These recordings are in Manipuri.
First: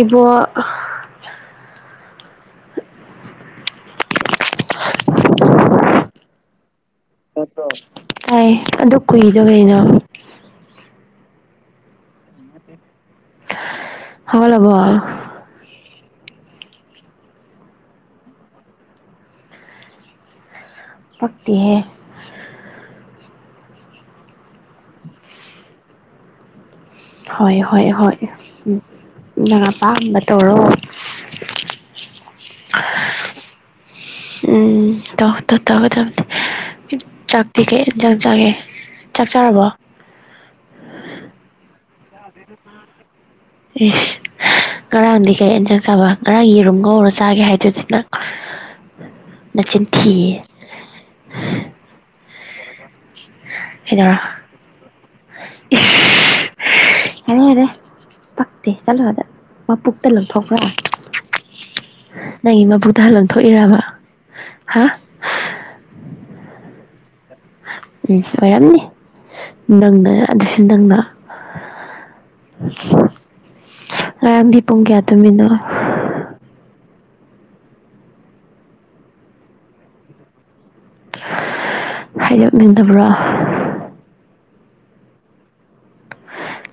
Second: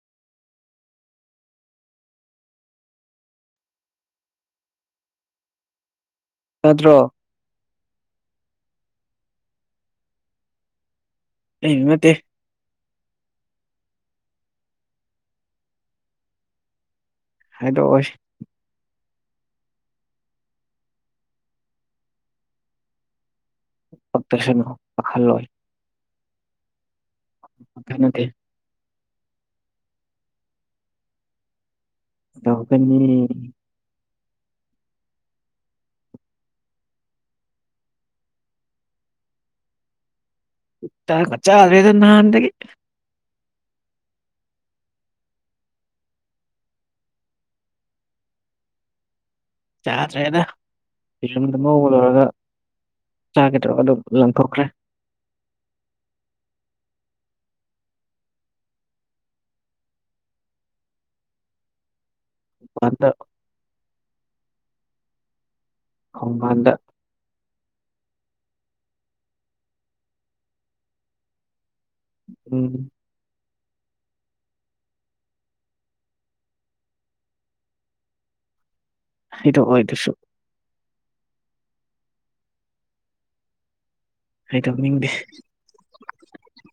ꯏꯕꯣ ꯅꯠꯇ꯭ꯔꯣ ꯇꯥꯏ ꯑꯗꯨ ꯀꯨꯏꯗ ꯀꯩꯅꯣ ꯑꯩ ꯅꯠꯇꯦ ꯍꯕꯣ ꯍꯕꯣ ꯍꯥꯏꯗꯣꯛꯑꯣ ꯇꯛꯛꯇ ꯐꯛꯇꯁꯅꯨ ꯄꯥꯍꯜꯂꯣꯏ ꯍꯣꯏ ꯍꯣꯏ ꯄꯛꯇ ꯍꯣꯏ ꯅꯠꯇꯦ ꯎꯝ ꯅ ꯑꯄꯥꯝꯕ ꯇꯧꯔꯣ ꯇ ꯀꯅꯤ ꯎꯝ ꯇꯧ ꯇꯧꯒ ꯇꯅꯤ ꯆꯥꯛꯇꯤ ꯀꯩꯟ ꯆꯪ ꯆꯒꯦ ꯆꯥꯛꯆꯔꯕꯣ ꯆ ꯈꯆ ꯀꯂꯦꯗꯅ ꯑꯗꯒꯤ ꯏꯁ ꯉꯔꯥꯡꯗꯤ ꯀꯩ ꯑꯟ ꯆꯛ ꯆꯥꯕ ꯉꯔꯥꯡ ꯌꯦꯔꯨꯝ ꯉꯧꯔꯣ ꯆꯥꯒꯦ ꯍꯥꯏꯗꯨꯗꯤ ꯅꯪ ꯅꯆꯤꯟ ꯊꯤꯌꯦ ꯆꯥꯗ꯭ꯔꯦꯗ ꯏꯔꯝꯗ ꯃꯧꯕ ꯂꯣꯏꯔꯒ ꯆꯥꯒꯗꯧꯔ ꯑꯗꯨꯝ ꯂꯪꯊꯣꯛꯈ꯭ꯔꯦ ꯎ ꯌꯥꯔꯦ ꯌꯥꯔꯦ ꯄꯛꯇꯦ ꯆꯠꯂꯣ ꯑꯗ ꯃ ꯄꯨꯛꯇ ꯂꯊꯣꯛꯈ꯭ꯔꯑꯣ ꯅꯪꯒꯤ ꯃꯕꯨꯛꯇ ꯃꯄꯥꯟꯗ ꯍꯜꯂ ꯊꯣꯛꯏꯔꯕ ꯍꯥ ꯈꯣꯡꯕꯥꯥꯟꯗ ꯎꯝ ꯑꯣꯏꯔꯝꯅꯤ ꯅꯪꯗ ꯑꯗꯨꯁꯨ ꯅꯪꯅ ꯎꯝ ꯔꯔꯝꯗꯤ ꯄꯨꯡ ꯀꯌꯥ ꯇꯃꯤꯅꯣ ꯍꯗ ꯑꯣꯏꯗꯨꯁꯨ ꯍꯥꯏꯗꯣꯛꯅꯤꯡꯗꯕ꯭ꯔꯣ ꯍ ꯇꯧꯅꯤꯡꯗꯦ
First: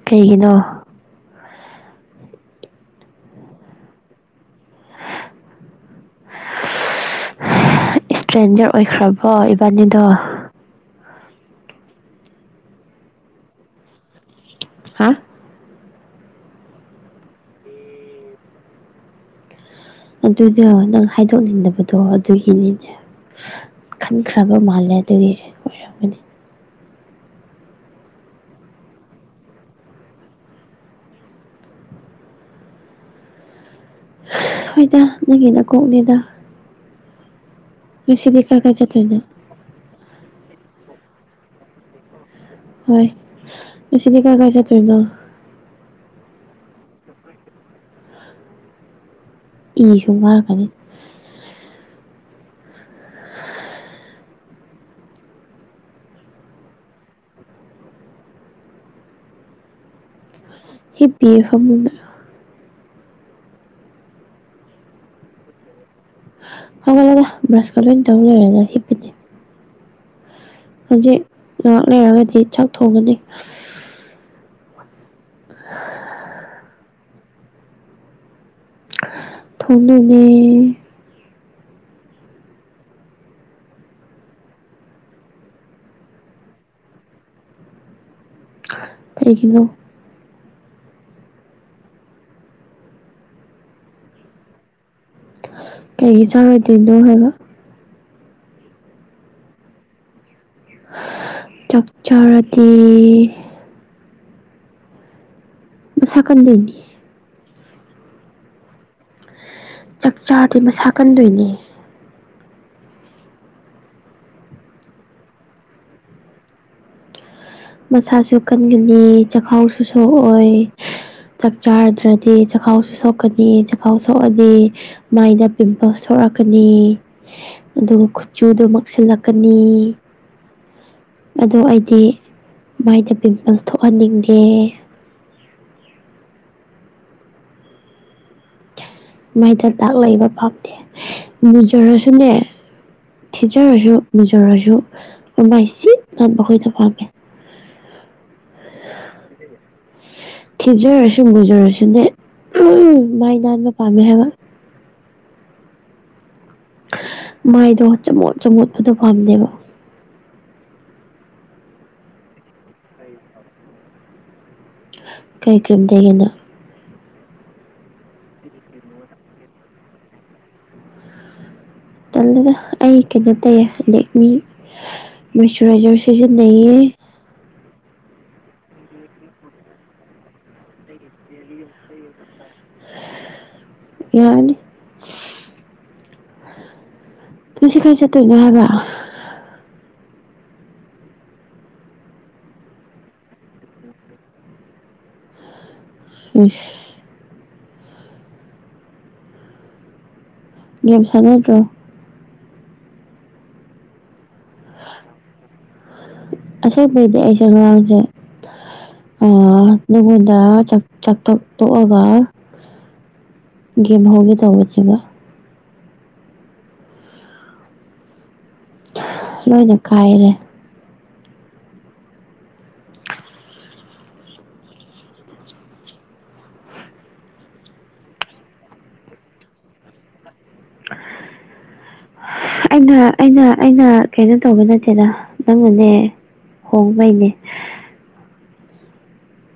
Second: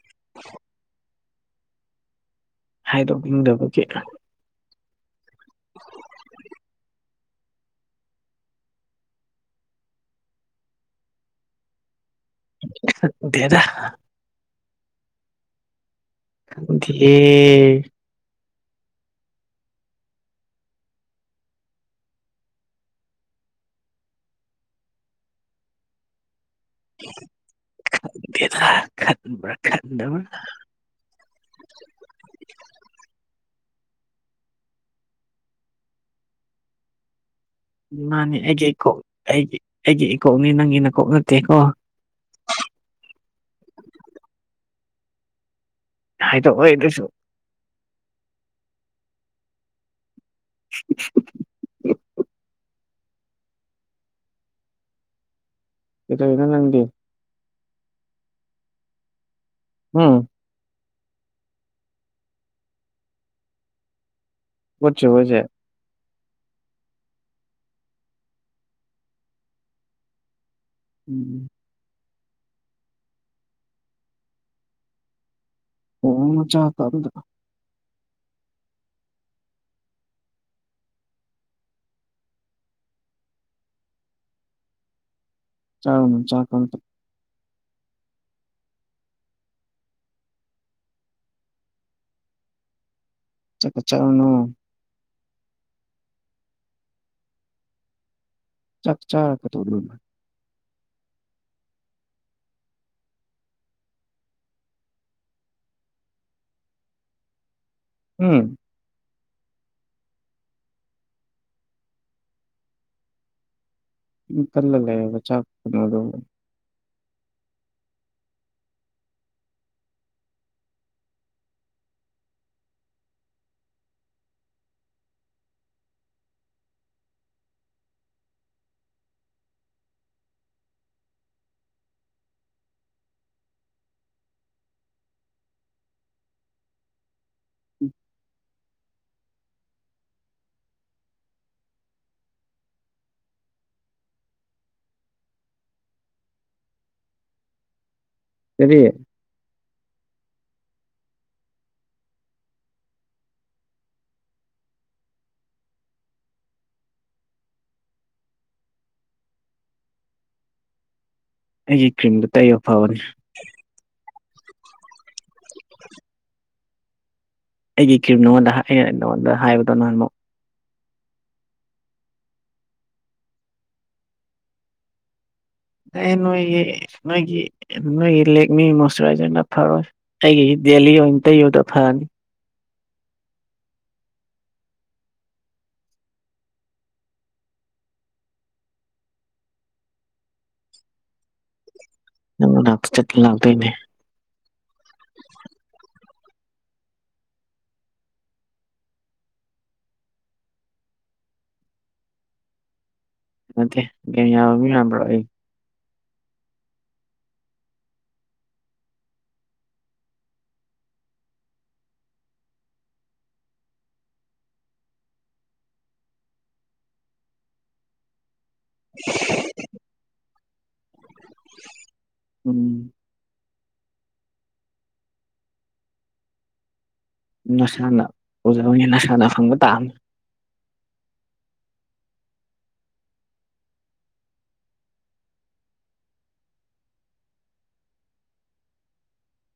ꯀꯩꯒꯤꯅꯣ ꯍꯥꯏꯗꯣꯛꯅꯤꯡꯗꯕꯒꯤ ꯏꯁꯇ꯭ꯔꯦꯟꯖꯔ ꯑꯣꯏꯈ꯭ꯔꯕꯣ ꯏꯕꯥꯅꯤꯗꯣ ꯗꯦꯗ ꯍꯥ ꯊꯦ ꯑꯗꯨꯗꯣ ꯅꯪ ꯍꯥꯏꯗꯣꯛꯅꯤꯡꯗꯕꯗꯣ ꯑꯗꯨꯒꯤꯅꯤꯅꯦ ꯈꯟꯈ꯭ꯔꯕ ꯃꯥꯜꯂꯦ ꯑꯗꯨꯒꯤ ꯑꯣꯏꯔꯝꯒꯅꯤ ꯈꯪꯗꯦꯗ ꯈꯟꯕꯔ ꯈꯟꯗꯕꯔ ꯍꯣꯏꯗ ꯅꯪꯒꯤꯅ ꯀꯣꯛꯅꯦꯗ ꯃꯥꯅꯦ ꯀꯥꯏ ꯑꯩꯒꯤ ꯀꯥꯏ ꯏꯀꯣꯛ ꯆꯠꯇꯣꯏꯅꯣ ꯑꯩꯒꯤ ꯑꯩꯒꯤ ꯏꯀꯣꯛꯅꯤ ꯅꯪꯒꯤ ꯅꯀꯣꯛ ꯅꯠꯇꯦꯀꯣ ꯍꯣꯏ ꯃꯁꯤꯗꯤ ꯀꯥꯏ ꯀꯥꯏ ꯆꯠꯇꯣꯏꯅꯣ ꯍꯥꯏꯗꯣꯛꯑꯣ ꯑꯗꯨꯁꯨ ꯏꯁꯨꯝ ꯀꯥꯔꯛꯀꯅꯤ ꯎ ꯀꯩꯗꯧꯏꯅꯣ ꯅꯪꯗꯤ ꯎꯝ ꯍꯤ ꯄꯤꯌꯦ ꯐꯃꯨꯡꯗ ꯍꯧꯒꯠꯇ꯭ꯔꯤꯕꯣ ꯍꯥꯢꯖꯦ ꯍꯧꯒꯠꯂꯦꯗ ꯕ꯭ꯔꯁꯀ ꯂꯣꯏꯅ ꯇꯧꯅꯔꯦꯗ ꯍꯤꯞꯄꯅꯦ ꯍꯧꯖꯤꯛ ꯎꯝ ꯉꯥꯏꯍꯥꯛ ꯂꯩꯔꯒꯗꯤ ꯁꯥꯛ ꯊꯣꯡꯒꯅꯤ ꯎꯝ ꯍ ꯆ ꯀꯗ ꯊꯣꯡꯅꯅꯦ ꯆꯥꯔꯨꯅꯨ ꯆꯥꯛꯀ ꯑꯝꯇ ꯑꯩꯒꯤꯅꯣ ꯆꯀ ꯆꯔꯨꯅꯣ ꯀꯩꯒꯤ ꯆꯥꯔꯣꯏꯗꯣꯢꯅꯣ ꯍꯥꯏꯕ ꯆꯥꯛ ꯆꯥꯛ ꯀ ꯇꯧ ꯆꯥꯛꯆꯔꯗꯤ ꯏꯁꯥꯀꯟꯗꯣꯏꯅꯦ ꯎꯝ ꯆꯥꯛꯆꯥꯥꯗꯤ ꯃꯁꯥ ꯀꯟꯗꯣꯏꯅꯦ ꯎ ꯀꯜꯂꯂ ꯆꯥ ꯃꯁꯥꯁꯨ ꯀꯟꯒꯅꯤ ꯆꯈꯥꯎꯁꯨ ꯁꯣꯛꯑꯣꯢ ꯆꯥꯛ ꯆꯥꯔꯗ꯭ꯔꯗꯤ ꯆꯥꯛꯈꯥꯎꯁꯨ ꯁꯣꯛꯀꯅꯤ ꯆꯈꯥꯎ ꯁꯣꯛꯑꯅꯤ ꯃꯥꯏꯗ ꯄꯤꯝꯄꯜꯁ ꯊꯣꯛꯣꯔꯛꯀꯅꯤ ꯑꯗꯨꯒ ꯈꯨꯆꯨꯗꯨ ꯃꯛꯁꯤꯜꯂꯛꯀꯅꯤ ꯑꯗꯣ ꯑꯩꯗꯤ ꯃꯥꯏꯗ ꯄꯤꯝꯄꯜꯁ ꯊꯣꯛꯍꯟꯅꯤꯡꯗꯦ ꯎꯝ ꯃꯥꯏꯇ ꯇꯥꯛ ꯂꯩꯕ ꯄꯥꯝꯗꯦ ꯃꯨꯖꯔꯁꯨꯅꯦ ꯊꯤꯖꯔꯁꯨ ꯃꯨꯖꯔꯁꯨ ꯃꯃ ꯁꯤ ꯅꯕ ꯑꯩꯈꯣꯏꯅ ꯄꯥꯝꯃꯦ ꯀꯔꯤ [unintelligible] ꯊꯤꯖꯔꯁꯨ ꯂꯨꯖꯔꯁꯨꯅꯦ ꯃꯥꯏ ꯅꯥꯟꯕ ꯄꯥꯝꯃꯦ ꯍꯥꯏꯕ ꯃꯥꯏꯗꯣ ꯆꯃꯣꯠ ꯆꯃꯣꯠꯄꯗꯣ ꯄꯥꯝꯗꯦꯕ ꯑꯩꯒꯤ ꯀ꯭ꯔꯤꯝꯗꯨ ꯇꯩꯕ ꯐꯕꯅꯦ ꯀꯩ ꯀꯔꯤꯝꯗ ꯌꯦꯥꯥꯥꯅ ꯑꯩꯒꯤ ꯀ꯭ꯔꯤꯝ ꯅꯉꯣꯟꯗ ꯑꯩꯅ ꯅꯉꯣꯟꯗ ꯍꯥꯏꯕꯗꯣ ꯅꯍꯥꯟꯃ ꯇꯜꯂꯒ ꯑꯩ ꯀꯩꯅꯣ ꯇꯧꯌꯦꯗꯦꯛꯃꯤ ꯃꯣꯏꯆꯔꯥꯏꯖꯔ ꯑꯦ ꯅꯣꯏꯒꯤ ꯁꯤꯖꯤꯟꯅꯩꯌꯦ ꯅꯣꯏꯒꯤ ꯅꯣꯏꯒꯤ ꯂꯦꯛ ꯃꯤ ꯃꯣꯏꯆꯔꯥꯏꯖꯔꯅ ꯐꯔꯣꯏ ꯑꯩꯒꯤ ꯗꯦꯜꯂꯤ ꯑꯣꯏꯅ ꯏꯇ ꯌꯣꯗ ꯐꯅꯤ ꯌꯥꯅꯤ ꯅꯁꯤ ꯀꯔꯤ ꯆꯠꯇꯣꯏꯅꯣ ꯍꯥꯏꯕ ꯅꯪ ꯂꯥꯛꯇ ꯆꯠ ꯂꯥꯛꯇꯣꯏꯅꯦ ꯑꯁ ꯒꯦꯝ ꯁꯅꯗ꯭ꯔꯣ ꯑꯠꯇ ꯀ ꯌꯥ ꯃꯤ ꯌꯥꯝꯕ꯭ꯔ ꯑꯩ ꯑꯁꯣꯛꯄꯗꯤ ꯑꯩꯁꯦ ꯋꯥꯡꯁꯦ ꯑ ꯑꯗꯨꯕꯨꯗ ꯆꯥꯛꯊꯛꯇꯣꯛꯑꯒ [unintelligible] ꯂꯣꯏꯅ ꯀꯥꯏꯔꯦ ꯎꯝ ꯅꯁꯥꯅ ꯑꯣꯏꯖꯕꯅꯤꯅ ꯅꯁꯥꯅ ꯐꯪꯕ ꯇꯥꯕꯅꯤ [inaudible] ꯑꯩꯅ ꯑꯩꯅ ꯑꯩꯅ ꯀꯩꯅꯣ ꯇꯧꯕ ꯅꯠꯇꯦꯗ ꯅꯪꯅꯅꯦ ꯍꯣꯡꯕꯩꯅꯦ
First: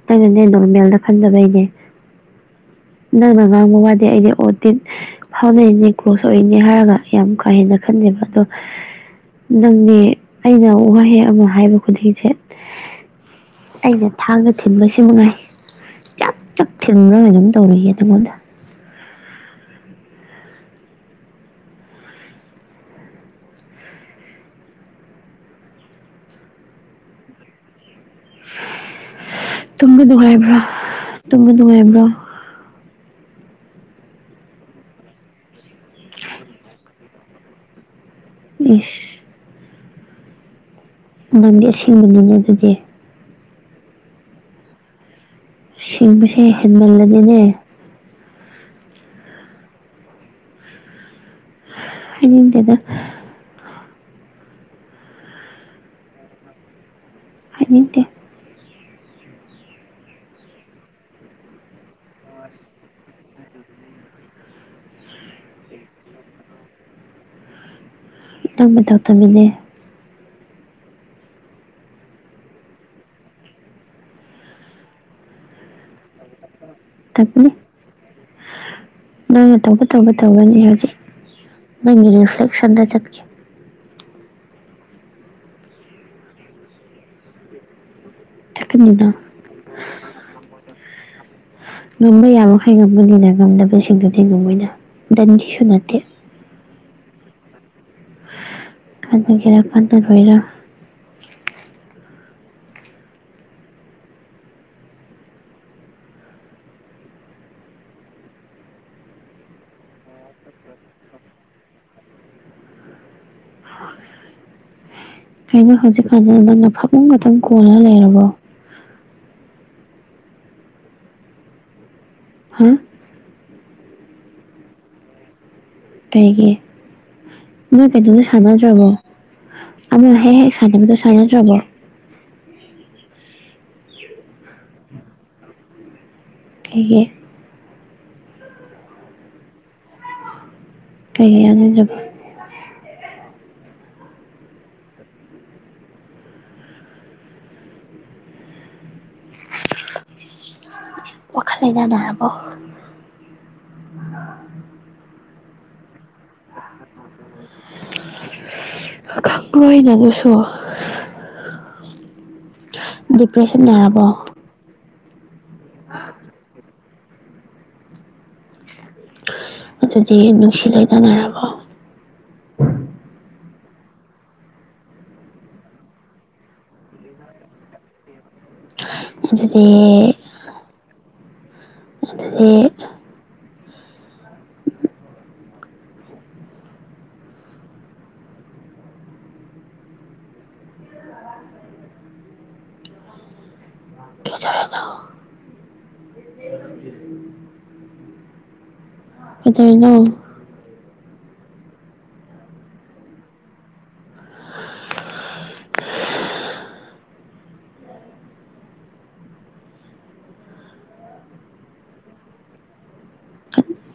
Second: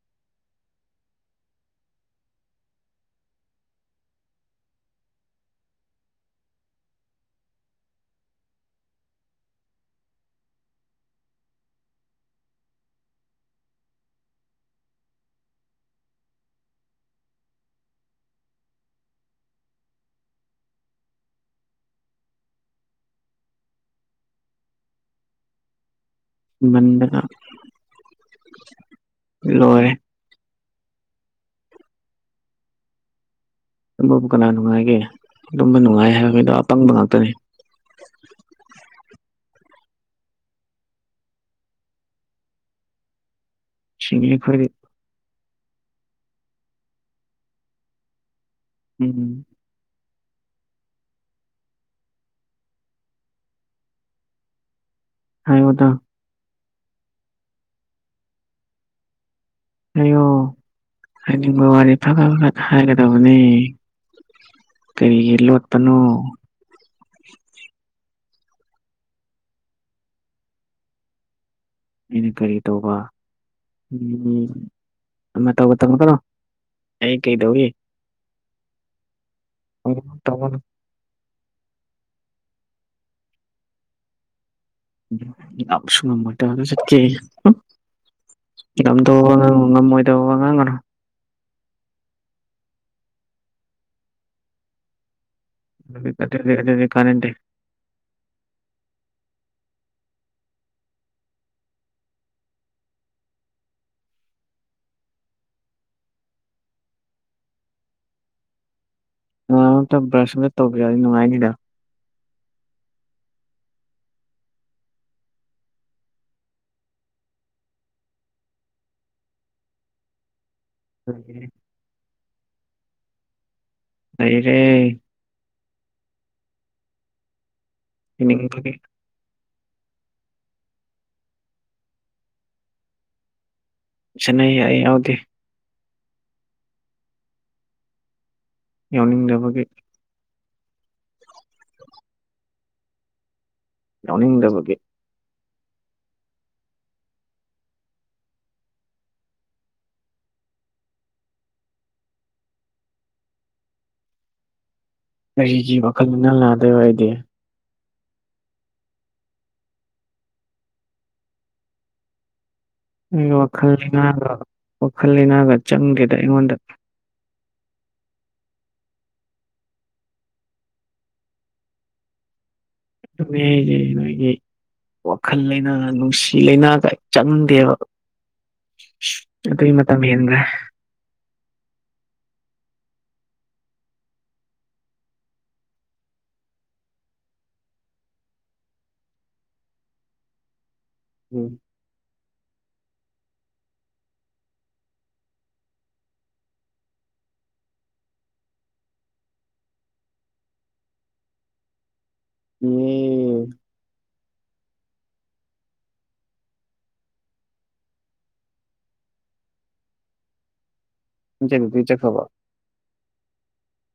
ꯅꯪꯅꯅꯦ ꯅꯣꯔꯃꯦꯜꯗ ꯈꯟꯕꯩꯅꯦ ꯅꯪꯅ ꯉꯥꯡꯕ ꯋꯥꯗꯤ ꯑꯩꯗꯤ ꯑꯣꯇꯤꯟ ꯍꯥꯎꯅꯩꯅꯦ ꯀ꯭ꯂꯣꯁ ꯑꯣꯏꯅꯦ ꯍꯥꯏꯔꯒ ꯌꯥꯝ ꯀꯥ ꯍꯦꯟꯅ ꯈꯟꯅꯦꯕ ꯑꯗꯣ ꯅꯪꯅꯦ ꯑꯩꯅ ꯋꯥꯍꯩ ꯑꯃ ꯍꯥꯏꯕ ꯈꯨꯗꯤꯡꯁꯦ ꯑꯩꯕꯨ ꯐꯥꯒꯅꯨ ꯊꯤꯟꯕꯁꯤ ꯅꯨꯡꯉꯥꯏ ꯆꯛ ꯆꯛ ꯊꯤꯟꯒ ꯑꯗꯨꯝ ꯇꯧꯏꯍꯦ ꯅꯉꯣꯟꯗ [unintelligible] ꯂꯣꯏꯔꯦ ꯇꯨꯝꯕ ꯅꯨꯡꯉꯥꯏꯕ꯭ꯔꯥ ꯇꯨꯝꯕ ꯅꯨꯡꯉꯥꯏꯕ꯭ꯔꯣ ꯇꯨꯝꯕꯕꯨ ꯀꯅꯥ ꯅꯨꯡꯉꯥꯏꯒꯦ ꯇꯨꯝꯕ ꯅꯨꯡꯉꯥꯏ ꯍꯥꯏꯕ ꯃꯤꯗꯣ ꯑꯄꯪꯕ ꯉꯥꯛꯇꯅꯤ ꯏꯁ ꯅꯪ ꯂꯣꯏ ꯁꯤꯟꯂꯣꯅꯦ ꯑꯗꯨꯗꯤ ꯁꯤꯡꯉꯦ ꯈꯣꯏꯗꯤ ꯁꯤꯡꯕꯁꯦ ꯍꯦꯟꯃꯜꯂꯗꯤꯅꯦ ꯎꯝ ꯍꯥꯏꯅꯤꯡꯗꯦꯗ ꯍꯥꯏꯑꯣꯗ ꯍꯥꯏꯅꯤꯡꯇꯦ ꯍꯥꯏꯌꯣ ꯍꯥꯏꯅꯤꯡꯕ ꯋꯥꯗꯤ ꯐꯠ ꯐꯠ ꯐꯠ ꯍꯥꯏꯒꯗꯕꯅꯦ ꯀꯩꯒꯤ ꯂꯣꯠꯄꯅꯣ ꯅꯪ ꯅꯇꯧ ꯇꯃꯤꯅꯦ ꯑꯩꯅ ꯀꯔꯤ ꯇꯧꯕ ꯃꯤ ꯃꯇꯧꯒ ꯇꯃꯛꯀꯅꯣ ꯇꯧꯒꯅꯨ [inaudible] ꯅꯪꯒꯤ ꯔꯤꯐ꯭ꯂꯦꯛꯁꯟꯗ ꯆꯠꯀꯦ [inaudible] ꯆꯠꯀꯦ ꯑꯩꯁꯨ ꯎꯝ ꯆꯠꯀꯅꯤꯅ [inaudible] ꯉꯝꯃꯣꯏꯗꯧꯕ ꯋꯥ ꯉꯥꯡꯒꯅꯨ ꯉꯝꯕ ꯌꯥꯃ ꯃꯈꯩ ꯉꯝꯕꯅꯤꯅ ꯉꯝꯗꯕꯁꯤꯡꯗꯨꯗꯤ ꯉꯃꯣꯏꯅ ꯗꯟꯗꯤꯁꯨ ꯅꯠꯇꯦ ꯑꯗꯨꯅꯦ ꯑꯗꯨꯅꯦ ꯈꯠꯅꯅꯤꯡꯇꯦ ꯍꯥꯏꯕꯤꯒꯦ ꯈꯪꯗꯕꯒꯤꯔꯣ ꯀꯅꯥꯅꯣꯝꯇ ꯕ꯭ꯔꯁ ꯃꯨꯛ ꯇꯧꯕꯤꯔꯗꯤ ꯅꯨꯡꯉꯥꯏꯅꯤꯗ ꯀꯩꯅꯣ ꯍꯧꯖꯤꯛꯀꯥꯟꯖꯦ ꯅꯪꯅ ꯐꯃꯨꯡ ꯈꯛꯇꯪ ꯀꯣꯟꯂ ꯂꯩꯔꯕꯣ ꯀꯔꯤ ꯀꯔꯤ ꯍꯥ ꯂꯩꯔꯦ ꯀꯩꯒꯤ ꯅꯣꯏ ꯀꯗꯧꯁꯨ ꯍꯤꯡꯅꯤꯡꯕꯒꯤ ꯁꯥꯟꯅꯗꯔꯕꯣ ꯑꯃ ꯍꯦꯛ ꯍꯦꯛ ꯁꯥꯟꯅꯕꯗꯣ ꯁꯥꯟꯅꯗ꯭ꯔꯕꯣ ꯁꯥꯅꯩꯌꯦ ꯑꯩ ꯌꯥꯎꯗꯦ ꯀꯩꯒꯤ ꯌꯥꯎꯅꯤꯡꯗꯕꯒꯤ ꯀꯩꯒꯤ ꯌꯥꯎꯅꯤꯡꯗ꯭ꯔꯤꯕ ꯌꯥꯎꯅꯤꯡꯗꯕꯒꯤ ꯋꯥꯈꯜ ꯂꯩꯅ ꯅꯥꯔꯕꯣ ꯀꯔꯤꯒꯤ ꯋꯥꯈꯜ ꯂꯩꯅꯥ ꯅꯥꯗꯣꯏꯕ ꯑꯩꯗꯤ ꯈꯪꯕ꯭ꯔꯣ ꯑꯩꯅ ꯑꯗꯨꯁꯨ ꯑꯩ ꯗꯤꯄ꯭ꯔꯦꯁꯟ ꯋꯥꯈꯜ ꯅꯥꯔꯕꯣ ꯂꯩꯅꯥꯒ ꯋꯥꯈꯜ ꯂꯩꯅꯥꯒ ꯆꯪꯗꯦꯗ ꯑꯩꯉꯣꯟꯗ ꯑꯗꯨꯗꯤ ꯅꯨꯡꯁꯤ ꯂꯩꯅ ꯅꯥꯔꯕꯣ [unintelligible] ꯋꯥꯈꯜ ꯂꯩꯅꯥꯒ ꯅꯨꯡꯁꯤ ꯂꯩꯅꯥꯒ ꯆꯪꯗꯦꯕꯥ ꯑꯗꯨꯗꯤ ꯑꯗꯨꯏ ꯃꯇꯝ ꯍꯦꯟꯒ꯭ꯔꯦ ꯑꯣ ꯎꯝ [unintelligible] ꯀꯩꯗꯩꯅꯣ [unintelligible] ꯅꯣꯏ ꯆꯦ ꯃꯤꯇꯤꯡ ꯆꯠꯈ꯭ꯔꯕꯣ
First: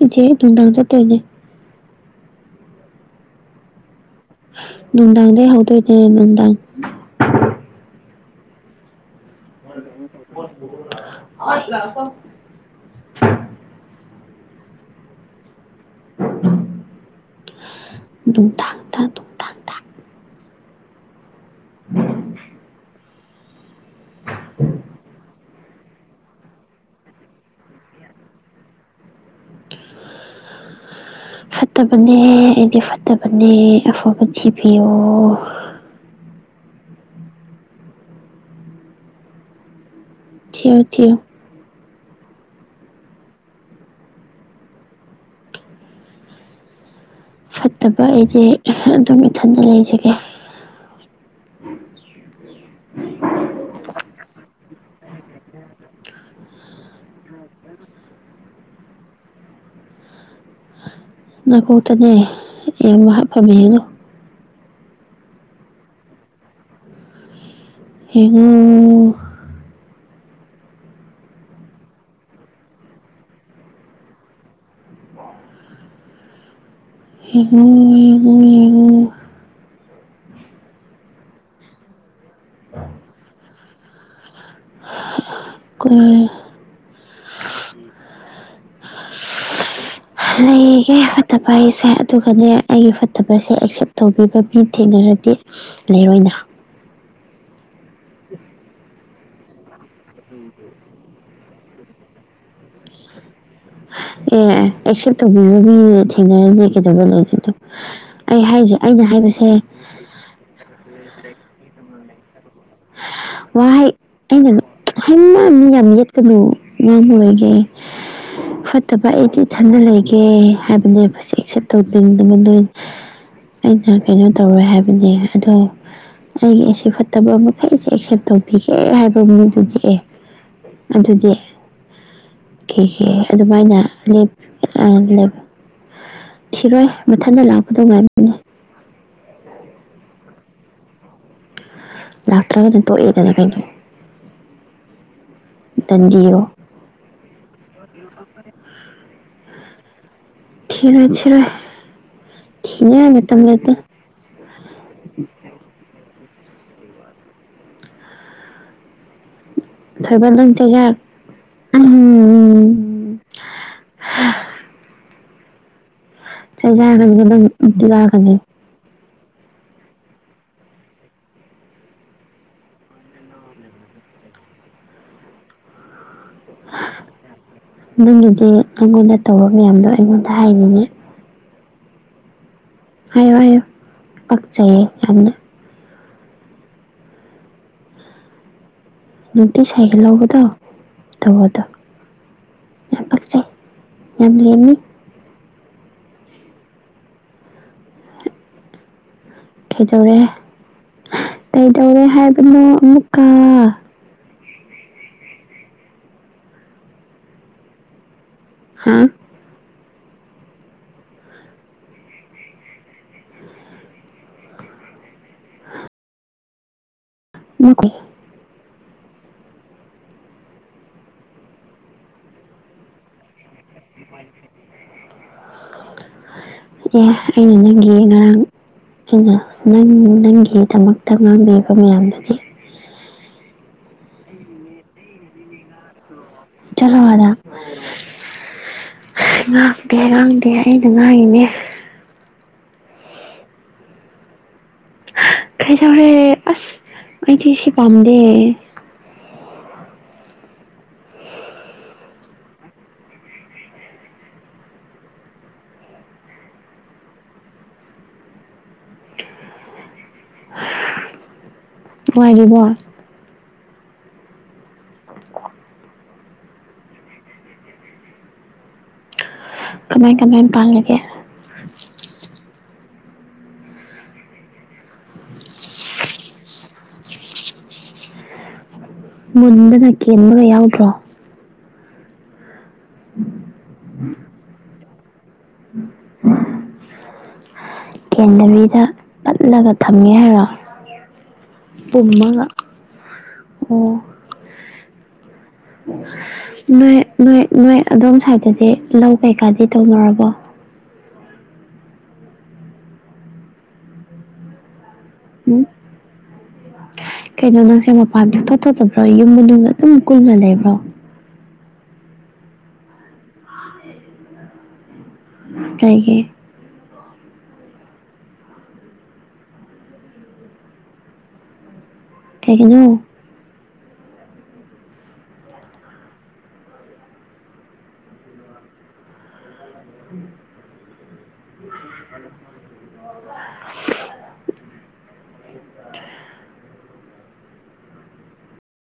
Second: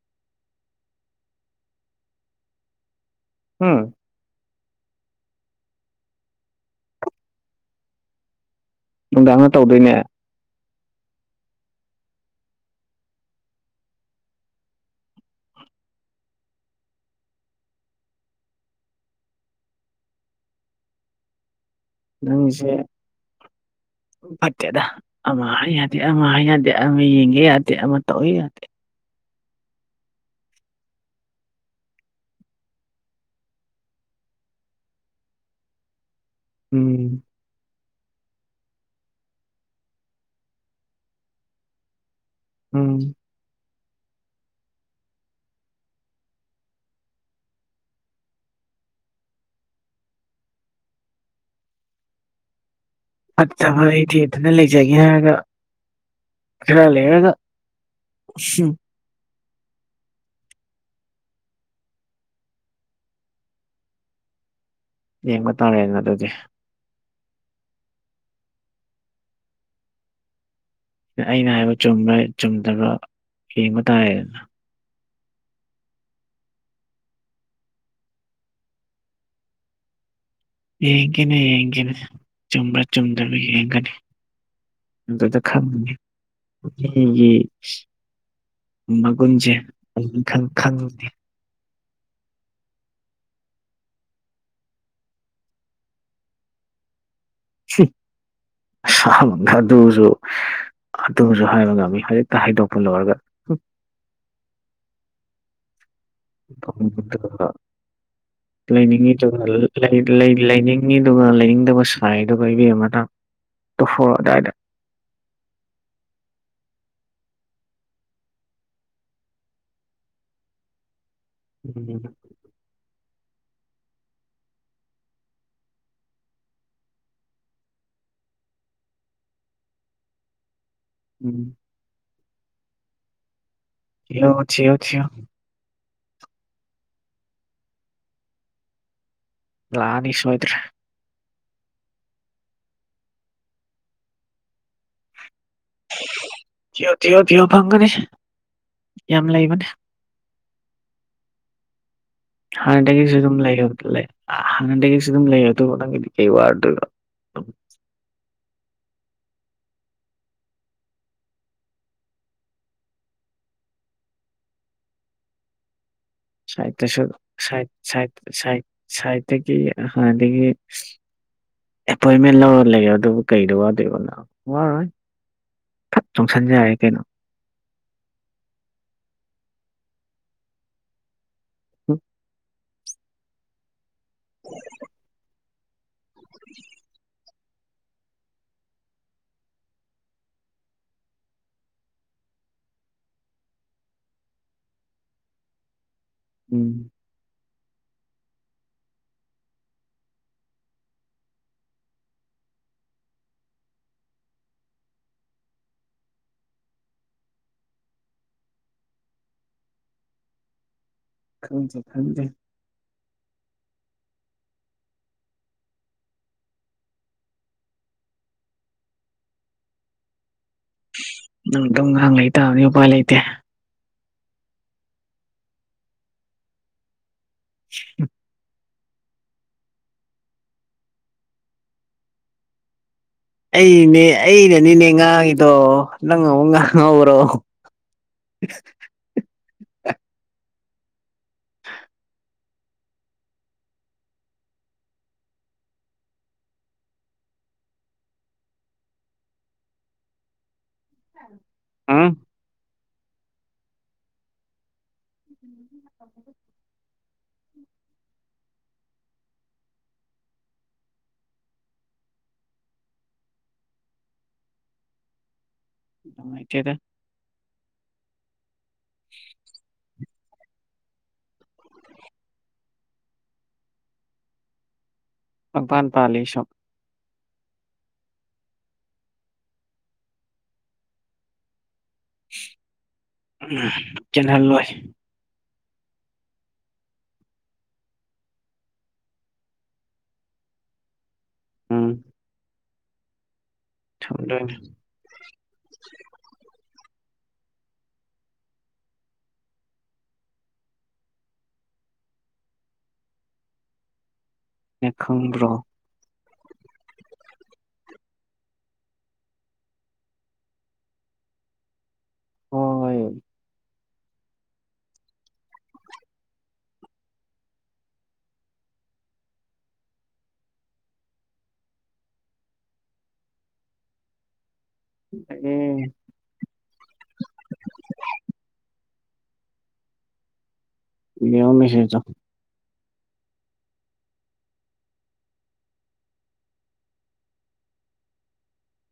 [unintelligible] ꯅꯨꯡꯗꯥꯥꯡ ꯆꯠꯇꯣꯏꯅꯦ ꯍꯨꯝ ꯅꯨꯡꯗꯥꯗꯩ ꯍꯧꯗꯣꯏꯅꯦ ꯅꯨꯡꯗꯥꯡ ꯅꯨꯡꯗꯥꯡꯗ ꯇꯧꯗꯣꯏꯅꯦ [unintelligible] [unintelligible] [inaudible] ꯅꯨꯡꯗꯥꯡꯗꯥ ꯅꯨꯡ ꯅꯪꯁꯦ ꯐꯠꯇꯦꯗ ꯑꯃ ꯍꯥꯏ ꯌꯥꯗꯦ ꯑꯃ ꯍꯥꯏ ꯌꯥꯗꯦ ꯑꯃ ꯌꯦꯡꯉꯦ ꯌꯥꯗꯦ ꯑꯃ ꯇꯧꯏ ꯌꯥꯗꯦ ꯐꯠꯇꯕꯅꯦ ꯑꯩꯗꯤ ꯐꯠꯇꯕꯅꯦ ꯑꯐꯕ ꯊꯤꯕꯤꯌꯣ ꯎꯝ ꯊꯤꯌꯣ ꯊꯤꯌꯣ ꯎꯝ ꯐꯠꯇꯕ ꯑꯩꯗꯤ ꯑꯗꯨꯝ ꯏꯊꯟꯗ ꯂꯩꯖꯒꯦ ꯐꯠꯇꯕ ꯑꯩꯗꯤ ꯇꯨꯃꯤꯟ ꯂꯩꯖꯒꯦ ꯍꯥꯏꯔꯒ ꯈꯔ ꯂꯩꯔꯒ [unintelligible] ꯅꯀꯣꯛꯇꯅꯦ ꯌꯦꯔꯨꯝ ꯍꯥꯞꯄꯥꯕ ꯌꯦꯡꯉꯣ ꯌꯦꯡꯕ ꯇꯥꯔꯦꯅ ꯑꯗꯨꯗꯤ ꯌꯦꯡꯉꯣ ꯑꯩꯅ ꯍꯥꯏꯕ ꯆꯨꯝꯕ ꯆꯨꯝꯗꯕꯔꯥ ꯌꯦꯡꯕ ꯇꯥꯔꯦꯗꯅ ꯌꯦꯡꯉꯣ ꯌꯦꯡꯉꯣ ꯌꯦꯡꯉꯣ ꯌꯦꯡꯒꯦꯅꯦ ꯌꯦꯡꯒꯦꯅꯦ ꯆꯨꯝꯕ꯭ꯔꯥ ꯆꯨꯝꯗꯕ꯭ꯔꯥ ꯌꯦꯡꯒꯅꯤ ꯑꯗꯨꯗ ꯈꯪꯒꯅꯤ ꯀꯣꯏ ꯑꯩꯒꯤ ꯃꯒꯨꯟꯁꯦ ꯑꯩꯗꯤ ꯈꯪ ꯂꯩꯒꯦ ꯈꯪꯗꯦ [unintelligible] ꯑꯗꯨꯒꯅꯦ ꯑꯩꯒꯤ ꯐꯠꯇꯕꯁꯦ ꯑꯦꯛꯁꯦꯞ ꯇꯧꯕꯤꯕ ꯃꯤ ꯊꯦꯡꯅꯔꯗꯤ ꯂꯩꯔꯣꯏꯅ [inaudible] ꯑꯁ ꯑ ꯑꯗꯨꯁꯨ ꯑꯗꯨꯁꯨ ꯍꯥꯏꯕ ꯉꯝꯃꯤ ꯍꯧꯖꯤꯛꯇ ꯍꯥꯏꯗꯣꯛꯄ ꯂꯣꯏꯔꯒ ꯑꯦ ꯑꯦꯛꯁꯦꯞ ꯇꯧꯕꯤꯔꯗꯤ ꯊꯦꯡꯅꯔꯗꯤ ꯀꯩꯗꯧꯕꯩ ꯑꯗꯨꯒ ꯂꯩꯗꯣꯏꯅꯣ ꯑꯩ ꯍꯥꯏꯁꯦ ꯑꯩꯅ ꯂꯩꯅꯤꯡꯉꯤꯗꯨꯒ ꯍꯥꯏꯕꯁꯦ ꯂꯩ ꯂꯩ ꯂꯩꯅꯤꯡꯉꯤꯗꯨꯒ ꯂꯩꯅꯤꯡꯗꯕ ꯁꯥꯏꯗꯨꯒ ꯏꯕꯦꯝꯃꯥ ꯋꯥꯍꯩ ꯑꯩꯅ ꯍꯩꯃꯥ ꯃꯤ ꯌꯥꯝ ꯌꯦꯠꯀꯅꯨ ꯉꯥꯡꯕ ꯑꯣꯏꯒꯦ ꯐꯠꯇꯕ ꯑꯩꯗꯤ ꯏꯊꯟꯗ ꯂꯩꯒꯦ ꯍꯥꯏꯕꯅꯦꯕ ꯑꯦꯛꯁꯦꯞ ꯎꯝ ꯇꯧꯅꯤꯗꯕ ꯅꯣꯏ ꯑꯩꯅ ꯀꯩꯅꯣ ꯇꯧꯔꯣꯏ ꯍꯥꯏꯕꯅꯦ ꯑꯗꯣ ꯑꯩꯒꯤ ꯑꯁꯤ ꯐꯠꯇꯕ ꯑꯃꯨꯛ ꯑꯩꯁꯦ ꯑꯦꯛꯁꯦꯞ ꯇꯧꯕꯤꯒꯦ ꯍꯥꯏꯕ ꯃꯤꯗꯨꯗꯤ ꯑꯦ ꯑꯗꯨꯗꯤ ꯎꯝ ꯀꯩꯒꯤ ꯑꯗꯨꯃꯥꯏꯅ ꯊꯤꯌꯣ ꯂꯦꯞ ꯊꯤꯌꯣ ꯑ ꯊꯤꯌꯣ ꯂꯦꯞ ꯊꯤꯔꯣꯏ ꯃꯊꯟꯇ ꯂꯥꯛꯄꯗꯣ ꯉꯥꯏꯅꯤꯅꯦ ꯂꯥꯛꯑꯅꯤ ꯁꯣꯏꯗ꯭ꯔꯦ ꯗꯥꯛꯇ꯭ꯔꯒ ꯑꯗꯨꯝ ꯇꯣꯛꯑꯦꯗꯅ ꯀꯩꯅꯣ ꯇꯟꯂꯤꯔꯣ ꯊꯤꯌꯣ ꯊꯤꯌꯣ ꯊꯤꯌꯣ ꯐꯪꯒꯅꯤ ꯌꯥꯝ ꯂꯩꯕꯅꯦ ꯊꯤꯔꯣꯏ ꯊꯤꯔꯣꯏ ꯊꯤꯅꯤꯡꯉꯥꯏ ꯍꯥꯟꯅꯗꯒꯤꯁꯨ ꯑꯗꯨꯝ ꯃꯇꯝ ꯂꯩ ꯂꯩꯇꯦ ꯍꯥꯏꯕꯗꯨꯣ ꯂꯩ ꯍꯥꯟꯅꯗꯒꯤꯁꯨ ꯑꯗꯨꯝ ꯂꯩ ꯑꯗꯨ ꯅꯪꯒꯤꯗꯤ ꯀꯩ ꯋꯥꯔꯗꯣꯏꯔꯣ ꯊꯣꯏꯕ ꯂ ꯆꯖꯥꯛꯝ ꯎꯝ ꯁꯥꯏ ꯆꯩꯔꯥꯛꯒꯅꯤ ꯅꯪ ꯁ ꯆꯩꯔꯥꯛꯒꯅꯤ ꯁꯥꯏ ꯁꯍꯤꯇ ꯍꯗꯒꯤꯈꯤ ꯑꯦꯄꯣꯏꯟꯃꯦꯟ ꯂꯧꯔꯒ ꯂꯩꯔꯦ ꯑꯗꯨꯕꯨ ꯀꯩꯗꯣ ꯋꯥꯗꯣꯏꯕꯅꯣ ꯋꯥꯔꯣꯏ ꯈꯠ ꯆꯣꯡꯁꯟꯖꯔꯦ ꯀꯩꯅꯣ ꯅꯪꯒꯤꯗꯤ ꯅꯪꯉꯣꯟꯗ ꯇꯧꯕ ꯃꯌꯥꯝꯗꯣ ꯑꯩꯉꯣꯟꯗ ꯍꯥꯏꯅꯤꯡꯉ ꯍ ꯍꯥꯏꯌꯣ ꯍꯥꯏꯌꯣ ꯄꯥꯛꯆꯩꯌꯦ ꯌꯥꯝꯅ [inaudible] ꯅꯨꯡꯇꯤ ꯁꯥꯏꯀꯜ ꯂꯧꯕꯗꯣ ꯇꯧꯕꯗꯣ ꯌꯥꯝ ꯄꯥꯛꯆꯩ ꯌꯥꯝ ꯂꯦꯝꯅꯤ ꯎꯝ ꯀꯩꯗꯧꯔꯦ ꯀꯩꯗꯧꯔꯦ ꯍꯥꯏꯕꯅꯣ ꯑꯃꯨꯛꯀ ꯍꯥꯥ ꯈꯪꯘꯦ ꯈꯪꯘꯦ ꯕꯀꯜ ꯅꯪ ꯑꯗꯨꯝ ꯉꯥꯡ ꯂꯩꯇꯥꯥꯕꯗꯤ ꯎꯄꯥꯏ ꯂꯩꯇꯦ ꯑꯦ ꯑꯩꯅ ꯅꯪꯒꯤ ꯉꯔꯥꯡ ꯑꯩꯅ ꯅꯪ ꯅꯪꯒꯤꯗꯃꯛꯇ ꯉꯥꯡꯕꯤꯔꯤꯕ ꯃꯌꯥꯝꯗꯨꯗꯤ ꯑꯩꯅꯦ ꯑꯩꯅꯅꯤꯅꯦ ꯉꯥꯒꯤꯗꯣ ꯅꯪꯉ ꯉꯥ ꯆꯠꯂꯣ ꯑꯗ ꯉꯥꯡꯗꯦ ꯉꯥꯡꯗꯦ ꯑꯩꯅ ꯉꯥꯡꯉꯤꯅꯦ ꯈꯩꯖ ꯍꯔꯦ ꯑꯁ ꯑꯩꯛꯇꯁꯤ ꯄꯝ ꯗꯦ ꯑ [unintelligible] ꯎꯝ ꯑꯣꯏꯉꯕ [inaudible] ꯑꯗꯨꯉꯥꯏꯇꯦꯗ ꯀꯃꯥꯏ ꯀꯃꯥꯏ ꯇꯥꯡꯂꯒꯦ ꯛꯕꯥꯟ ꯄꯥꯂꯁꯝ ꯃꯨꯟꯗꯅ ꯀꯦꯟꯕꯒ ꯌꯥꯎꯗ꯭ꯔꯣ ꯎꯝ ꯆꯦꯟꯍꯜꯂꯣꯏ ꯎ ꯀꯦꯟꯗꯕꯤꯗ ꯄꯠꯂꯒ ꯊꯝꯒꯦ ꯍꯥꯏꯔꯣ ꯎꯝ ꯄꯨꯝꯃꯒ ꯑꯣ ꯊꯗꯣꯏꯅ [unintelligible] [unintelligible] [unintelligible] ꯅꯣꯏ ꯅꯣꯏ ꯅꯣꯏ ꯑꯗꯣꯝ ꯁ꯭ꯋꯥꯏꯗꯁ ꯂꯧ ꯀꯩꯀꯥꯗꯤ ꯇꯧꯅꯔꯕꯣ ꯈꯪꯕ꯭ꯔꯣ ꯎꯝ ꯀꯩꯅꯣ ꯅꯪꯁꯦ ꯃꯄꯥꯟꯗ ꯊꯣꯊꯗꯕ꯭ꯔꯣ ꯌꯨꯝ ꯃꯅꯨꯡꯗ ꯑꯗꯨꯝ ꯀꯨꯜꯂ ꯂꯩꯕ꯭ꯔꯣ ꯑꯣ ꯍꯣꯏ ꯀꯥꯏꯒꯤꯦ ꯊꯩꯒꯅꯣ ꯎꯝ ꯎꯝ ꯌꯦꯡꯉꯣ ꯃꯦꯁꯦꯁ ꯆꯪ [unintelligible] [unintelligible]